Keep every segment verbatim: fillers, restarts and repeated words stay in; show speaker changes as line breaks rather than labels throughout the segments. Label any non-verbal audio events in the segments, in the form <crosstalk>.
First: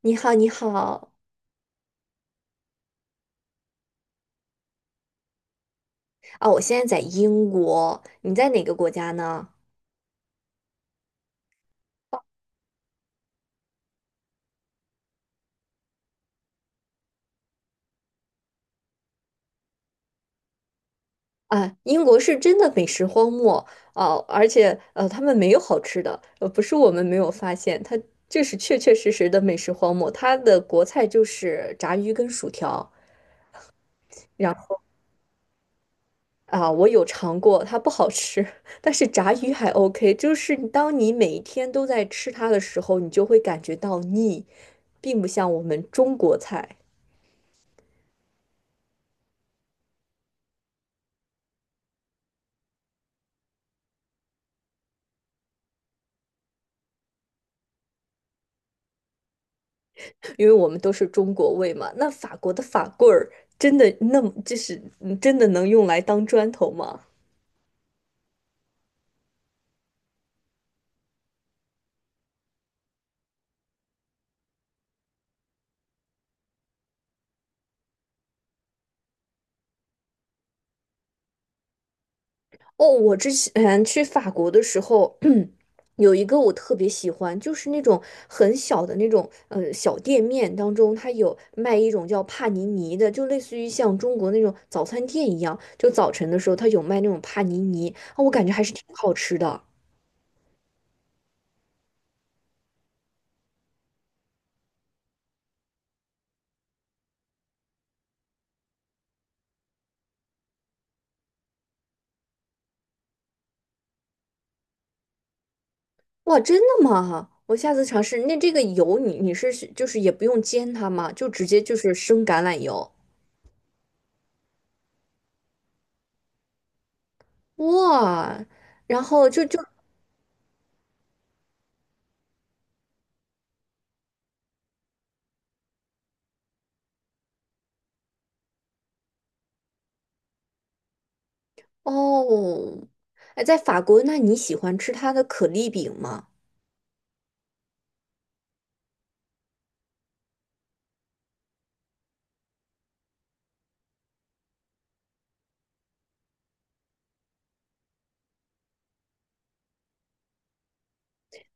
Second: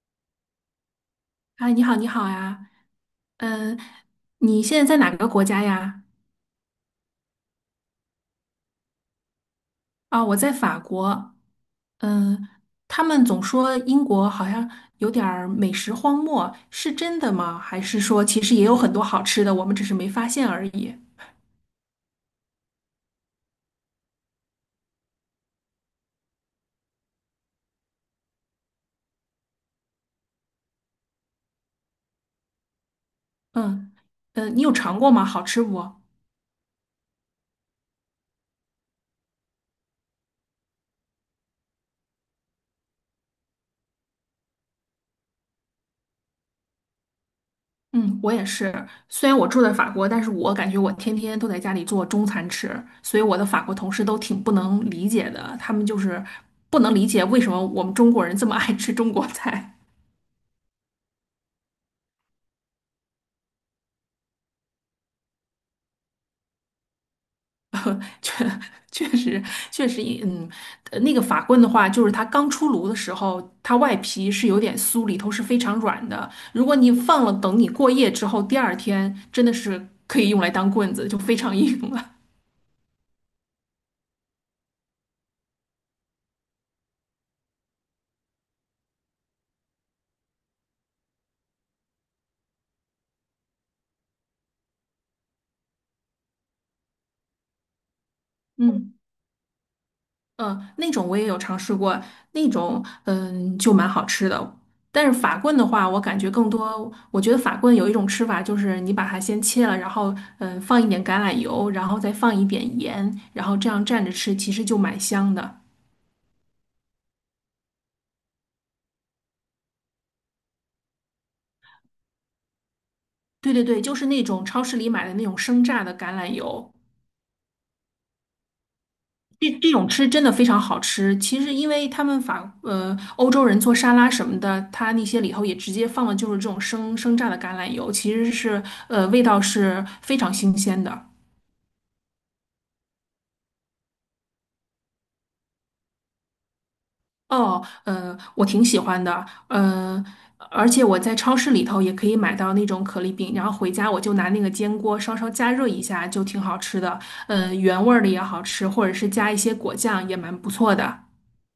你好，你好
啊，你好，你好呀，嗯，你现在在哪个国家呀？
啊！我现在在英国，你在哪个国家呢？
啊，我在法国，嗯，他们总说英国好像有点儿美食荒漠，是真的吗？还是说其实也有很多好吃的，我们只是没发现而已？
啊，英国是真的美食荒漠哦，而且呃，他们没有好吃的，呃，不是我们没有发现，它这是确确实实的美食荒漠。它的国菜就是炸鱼跟薯条，
嗯，呃，
然
你有
后
尝过吗？好吃不？
啊，我有尝过，它不好吃。<laughs> 但是炸鱼还 OK，就是当你每一天都在吃它的时候，你就会感觉到腻，并不像我们中国菜。
嗯，我也是。虽然我住在法国，但是我感觉我天天都在家里做中餐吃，所以我的法国同事都挺不能理解的。他们就是不能理解为什么我们中国人这么爱吃中国菜。
因为我们都是中国胃嘛。那法国的法棍儿真的那么就是嗯真的能用来当砖头吗？
<laughs> 确确实确实，嗯，呃那个法棍的话，就是它刚出炉的时候，它外皮是有点酥，里头是非常软的。如果你放了，等你过夜之后，第二天真的是可以用来当棍子，就非常硬了。
哦，我之前去法国的时候，<clears throat> 有一个我特别喜欢，就是那种很小的那种呃小店面当中，它有卖一种叫帕尼尼的，就类似于像中国那种早餐店一样，就早晨的时候它有卖那种帕尼尼，啊，我感觉
<laughs>
还是挺
嗯。
好吃的。
嗯，那种我也有尝试过，那种嗯就蛮好吃的。但是法棍的话，我感觉更多，我觉得法棍有一种吃法，就是你把它先切了，然后嗯放一点橄榄油，然后再放一点盐，然后这样蘸着吃，其实就蛮香的。
哇，真的吗？我下次尝试。那这个油你你是就是也不用煎它吗？就直接就是生橄榄油。
对对对，就是那种超市里买的那种生榨的橄榄油。
哇，然后就
这
就
这种吃真的非常好吃。其实，因为他们法呃欧洲人做沙拉什么的，他那些里头也直接放了就是这种生生榨的橄榄油，其实是呃味道是非常新鲜的。
哦，哎，在法国，那你喜欢吃它的可丽饼吗？
哦，呃，我挺喜欢的，呃，而且我在超市里头也可以买到那种可丽饼，然后回家我就拿那个煎锅稍稍加热一下，就挺好吃的。呃，原味儿的也好吃，或者是加一些果酱也蛮不错的。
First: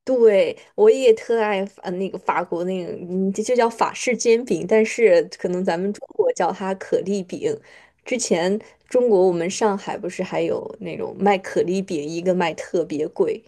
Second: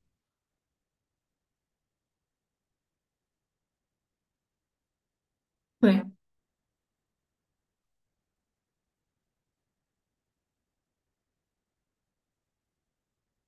对，我也特爱法呃那个法国那个，嗯，这就叫法式煎饼，但是可能咱们
对。
中国叫它可丽饼。之前中国我们上海不是还有那种卖可丽饼，一个卖特别贵。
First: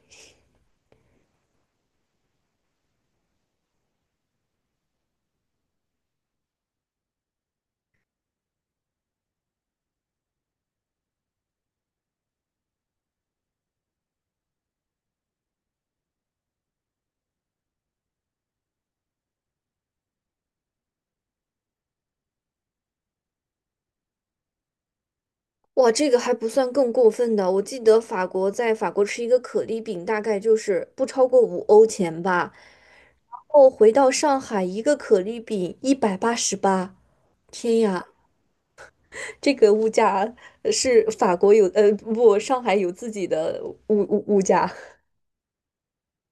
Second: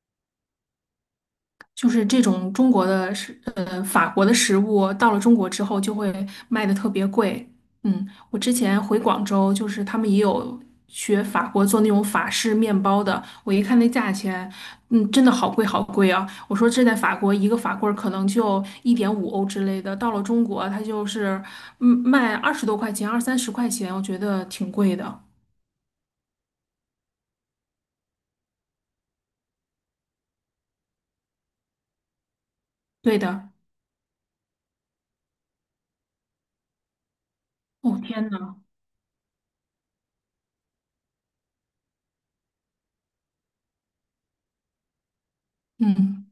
就是这种中国的食，呃，法国的食物到了中国之后就会卖的特别贵。嗯，我之前回广州，就是他们也有学法国做那种法式面包的，我一看那价钱，嗯，真的好贵好贵啊！我说这在法国一个法棍儿可能就一点五欧之类的，到了中国它就是嗯卖二十多块钱，二三十块钱，我觉得挺贵的。
哇，这个还不算更过分的。我记得法国在法国吃一个可丽饼，大概就是不超过五欧钱吧。
对
然
的，
后回到上海，一个可丽饼一百八十八。天
哦
呀，
天呐，
这个物价呃是法国有，呃，不，上海有自己的物物物价。
嗯。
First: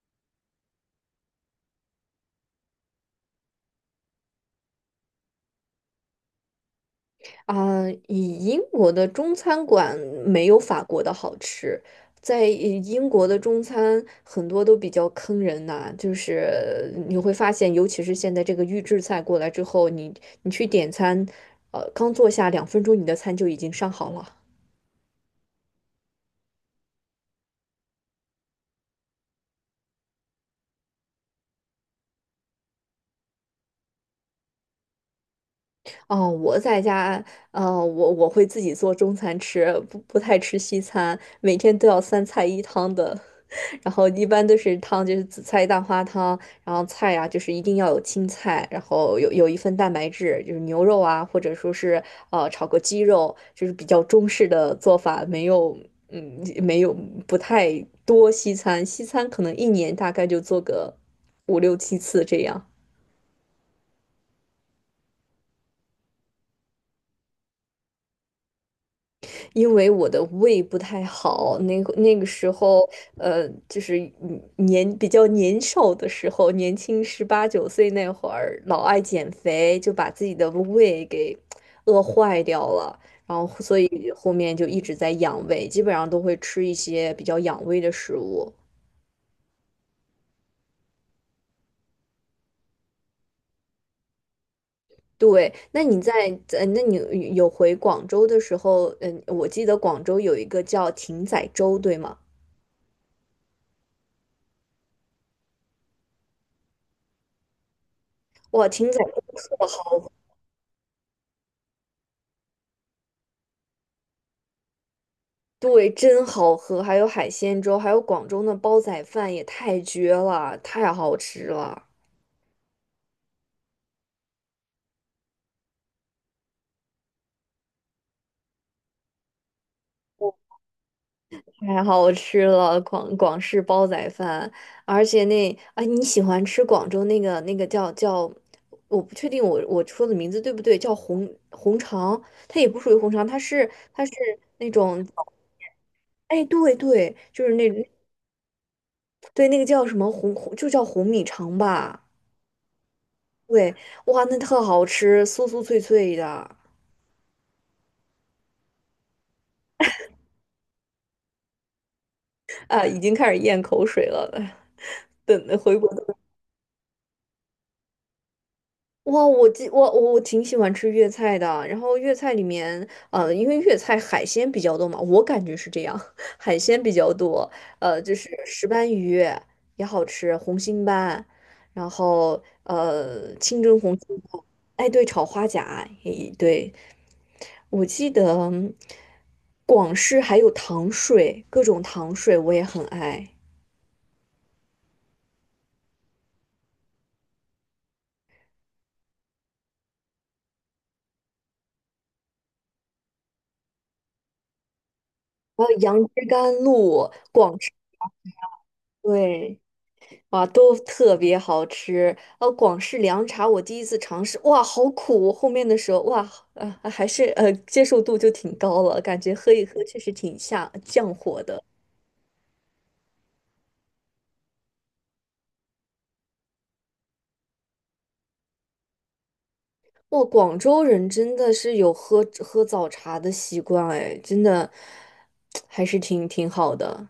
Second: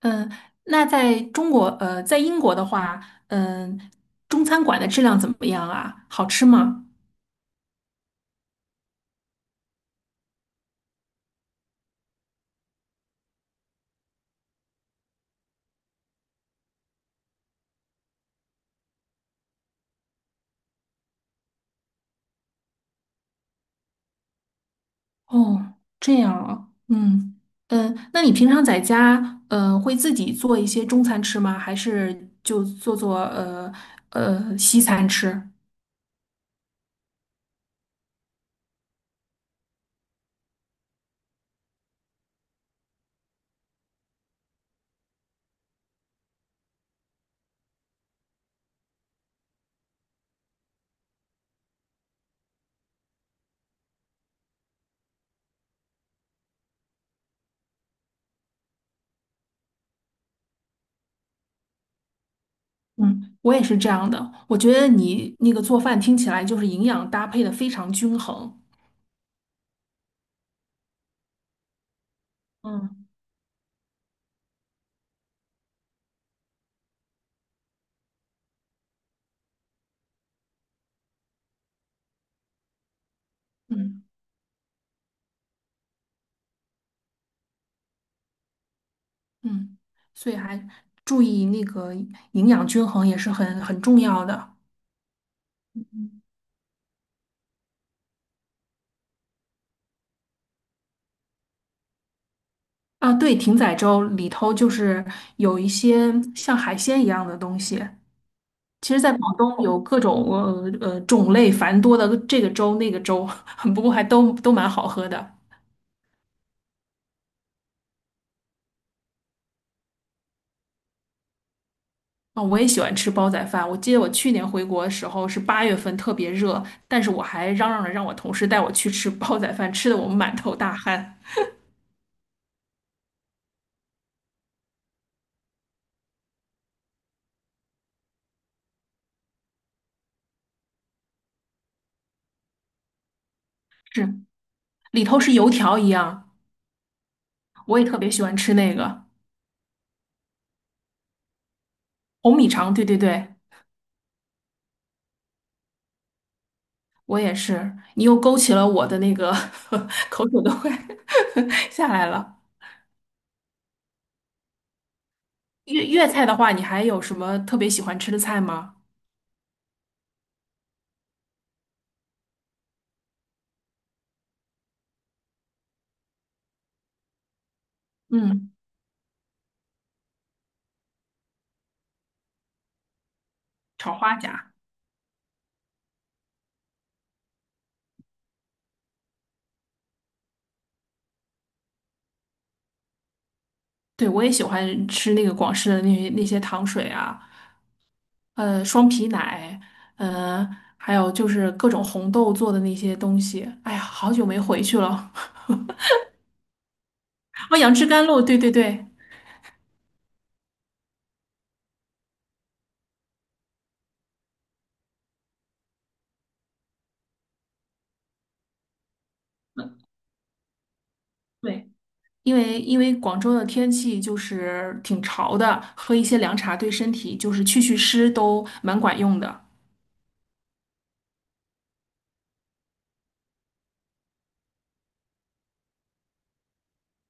嗯，那在中国，呃，在英国的话，嗯，中餐馆的质量怎么样啊？好吃吗？
啊，以英国的中餐馆没有法国的好吃，在呃英国的中餐很多都比较坑人呐、就是你会发现，尤其是现在这个预制菜过来之后，你你去点餐，呃，刚坐下两分钟，你的餐就已经上好了。
哦，这样啊，嗯嗯，那你平常在家，呃，会自己做一些中餐吃吗？还是就做做呃呃西餐吃？
哦，呃我在家，啊，我我会自己做中餐吃，不不太吃西餐，每天都要三菜一汤的。<laughs> 然后一般都是汤就是紫菜蛋花汤，然后菜呀、就是一定要有青菜，然后有有一份蛋白质，就是牛肉啊，或者说是呃炒个鸡肉，就是比较中式的做法，没有嗯没有不太多西餐，西餐可能一年大概就做个五六七次这样。
嗯，我也是这样的。我觉得你那个做饭听起来就是营养搭配的非常均衡。
因为我的胃不太好，那个那个时候，
嗯
呃，就是嗯年比较年少的时候，年轻十八九岁那会儿，老爱减肥，就把自己的胃给饿坏掉了，然后所
嗯
以后面就一直在养胃，基本上都会吃一些比较养胃的食物。
嗯，所以还注意那个营养均衡也是很很重要的。
对，那你在呃，那你有回广州的时候，嗯，我记得广州有一个叫艇仔粥，对吗？
啊，对，艇仔粥里头就是有一些像海鲜一样的东西。
哇，艇
其
仔
实，在
粥
广东
特
有各
好
种呃呃种类繁多的这个粥那个粥，<laughs> 不过还都都蛮好喝的。
对，真好喝，还有海鲜粥，还有广州的煲仔饭也太绝了，太好吃了，
啊、我也喜欢吃煲仔饭。我记得我去年回国的时候是八月份，特别热，但是我还嚷嚷着让我同事带我去吃煲仔饭，吃的我们满头大汗。
太好吃了，广广式煲仔饭，而且那啊，你喜欢吃广州那个那个叫叫，我不确定我我说的名字对不对，叫红红肠，它也不属于红肠，它是它是
是，
那
里
种，
头是油条一样，
哎，对对，就是那
我也特别喜欢吃那个
对那个叫什么红红，就叫红米肠吧。
红米肠。对对对。
对，哇，那特好吃，酥酥脆脆的。
我也是，你又勾起了我的那个 <laughs> 口水都快 <laughs> 下来了。
啊，已经开始咽口水了。<laughs> 等回
粤
国的
粤菜的话，你还有什么特别喜欢吃的菜吗？
哇，我记我我我挺喜欢吃粤菜的。然后粤菜里面，呃，因为粤菜海鲜比较多嘛，我感觉是这样。<laughs> 海鲜比较多。呃，就是
嗯，
石斑鱼也好吃，红心斑，然后呃，清蒸红
炒
心
花
斑。
甲，
哎，对，炒花甲，也对。我记得广式还有糖水，各种糖水我也很爱。
对，我也喜欢吃那个广式的那那些糖水啊，呃，双皮奶，呃，还有就是各种红豆做的那些东西。哎呀，好久没回去了，
还有杨枝甘露，
<laughs>
广
哦，杨枝甘露，对对对。
对，哇，都特别好吃。呃，广式凉茶我第一次尝试，哇，好苦！后面的时候，哇，呃，还是呃接受度就挺高了，感觉喝一喝确实挺下降火的。
对。因为因为广州的天气就是挺潮的，喝一些凉茶对身体就是去去湿都蛮管用的。
哇，广州人真的是有喝喝早茶的习惯，哎，真的 <tsk> 还是挺挺好的。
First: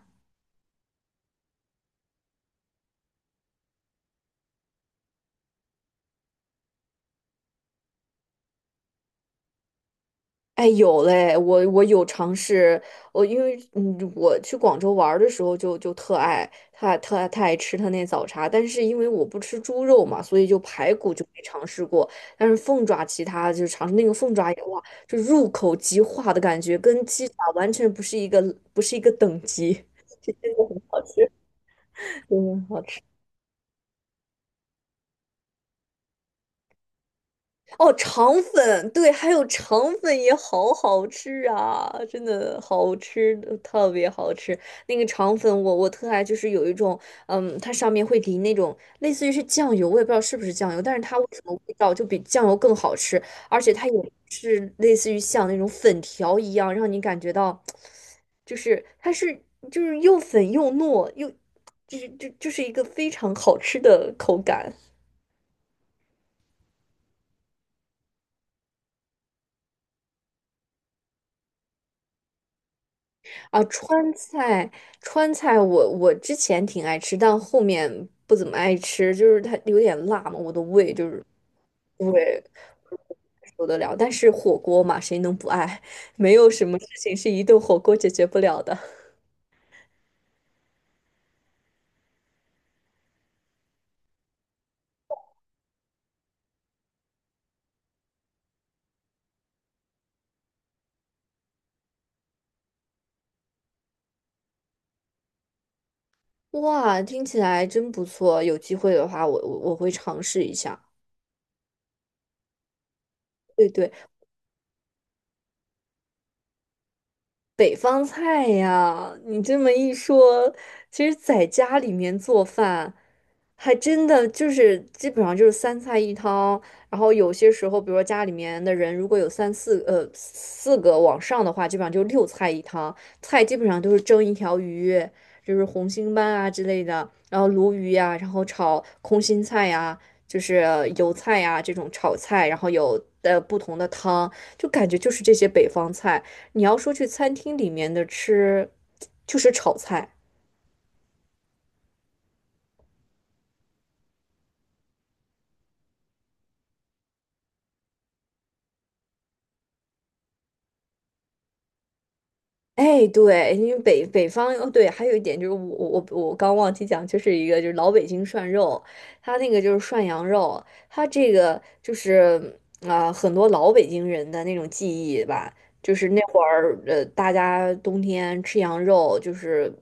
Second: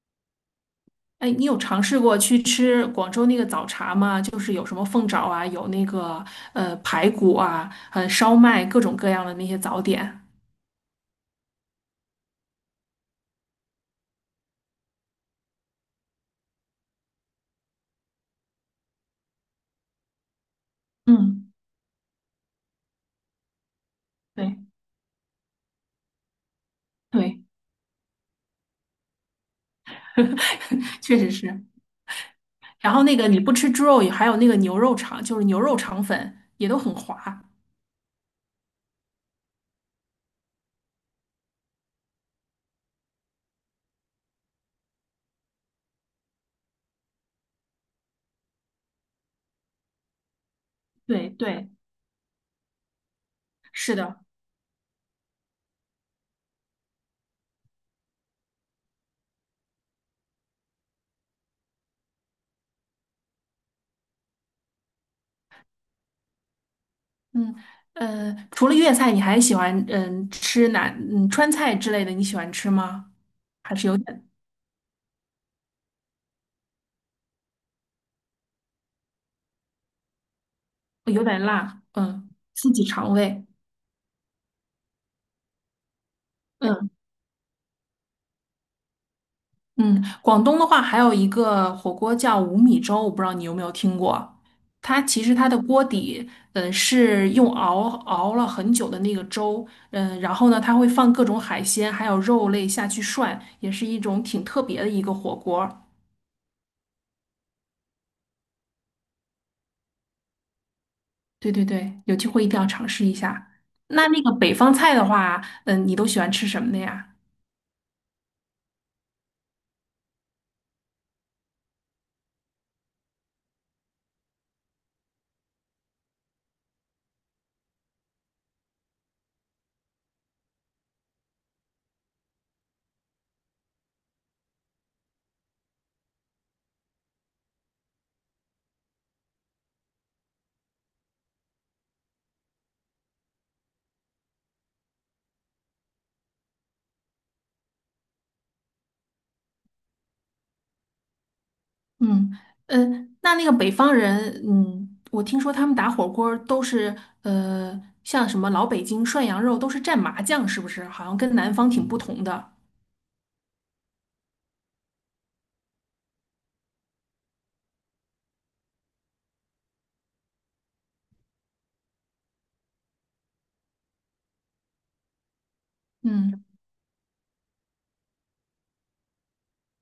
哎，你有尝试过去吃广州那个早茶吗？就是有什么凤爪啊，有那个呃排骨啊，呃烧麦，各种各样的那些早点。
哎，有嘞，我我有尝试，我因为嗯，我去广州玩儿的时候就就特爱，特爱特爱特爱吃他那早茶，但是因为我不吃猪肉嘛，所以就排骨就没
嗯，
尝试过，但是凤爪其他就尝试那个凤爪
对
也哇，就入口即化的感觉，跟鸡爪
对，
完全不是一个不是一个等级。<laughs> 真的很
<laughs>
好吃，
确实是。
真的很好
然
吃。
后那个你不吃猪肉，也还有那个牛肉肠，就是牛肉肠粉也都很滑。
哦，肠粉，对，还有肠粉也好好吃啊，真的好吃，呃特别好吃。那个肠粉我，我特爱，就是有一种，嗯，它上面会淋那种类似于是酱油，我也不知道是不是酱油，但是它为
对
什么
对，
味道就比酱油更好吃，而且它
是
也
的。
是类似于像那种粉条一样，让你感觉到，就是它是就是又粉又糯又，就是就就是一个非常好吃的口感。
嗯，呃，除了粤菜，你还喜欢嗯吃哪嗯川菜之类的？你喜欢吃吗？
啊，
还是有
川
点
菜，川菜我我之前挺爱吃，但后面不怎么爱吃，就是它有点辣嘛，我的胃就
有
是
点辣，
不
嗯，
会
刺激肠胃。
受得了。但是火锅嘛，谁能不爱？<laughs> 没有什么事
嗯
情是一顿火锅解决不了的。
嗯，广东的话还有一个火锅叫五米粥，我不知道你有没有听过。它其实它的锅底，嗯，是用熬熬了很久的那个粥，嗯，然后呢，它会放各种海鲜还有肉类下去涮，也是一种挺特别的一个火锅。
哇，听起来真不错，有机会的话我，我我会尝试一下。
对对对，有机会一定要尝试一下。
对对，
那那个北方菜的话，嗯，你都喜欢吃什么的呀？
北方菜呀，你这么一说，其实在家里面做饭，还真的就是基本上就是三菜一汤。然后有些时候，比如说家里面的人如果有三四呃四个往上的话，基本上就六菜一汤。菜基本上都是蒸一条鱼，就是红星斑啊之类的，然后鲈鱼呀、然后炒空心菜呀、就是油菜呀、这种炒菜，然后有呃不同的汤，就感觉就是这些北方菜。你要说去餐厅里面的吃，就是炒菜，
嗯嗯，那那个北方人，嗯，我听说他们打火锅儿都是，呃，像什么老北京涮羊肉都是蘸麻酱，是不是？好像跟南方挺不同的。
哎，对，因为北北方哦，对，还有一点就是我我我我刚忘记讲，就是一个就是老北京涮肉，它那个就是涮羊肉，它这个就是啊、很多老北京人的那种记忆吧，就是那会
嗯，
儿呃，大家冬天吃羊肉就是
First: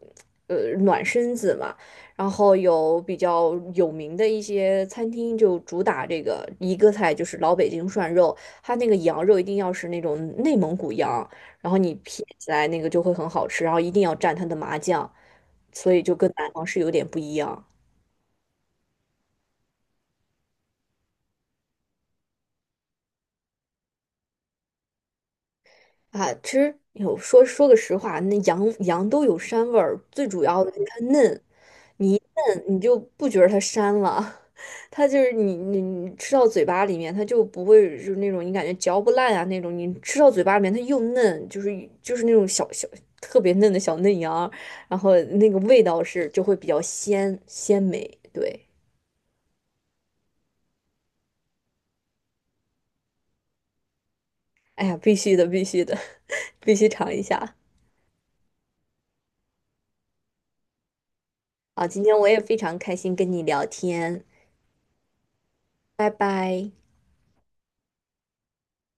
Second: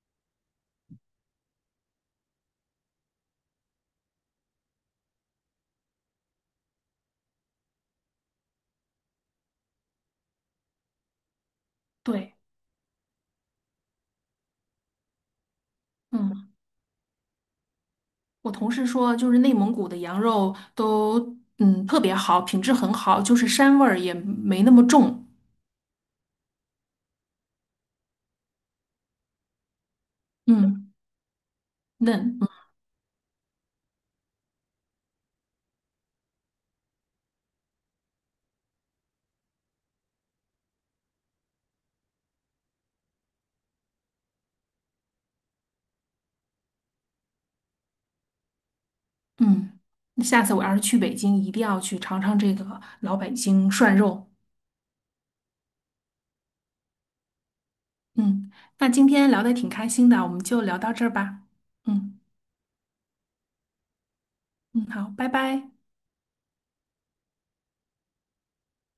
呃暖身子嘛，然后有比较有名的一些餐厅就主打这个一个菜就是老北京涮肉，它那个羊肉一定要是那种内蒙古羊。然后你撇
对，
起来那个就会很好吃，然后一定要蘸它的麻酱，所以就跟南
嗯，
方是有点不一样。
我同事说，就是内蒙古的羊肉都，嗯，特别好，品质很好，就是膻味儿也没那么重，
啊，其实有说说个实话，那羊羊都有膻味儿，最主要的就是
嗯，
它嫩，你一
嫩。
嫩你就不觉得它膻了。<laughs> 它就是你你你吃到嘴巴里面，它就不会就是那种你感觉嚼不烂啊那种，你吃到嘴巴里面它又嫩，就是就是那种小小特别嫩的小嫩羊，然后那个味道是就会比较鲜鲜美，对。
嗯，那下次我要是去北京，一定要去尝尝这个老北京涮肉。
哎呀，必须的，必须的。必须尝一下。
嗯，那今天聊的挺开心的，我们就聊到这儿吧。
好，今天
嗯
我也非常开心跟你聊天，
嗯，好，拜拜。
拜拜。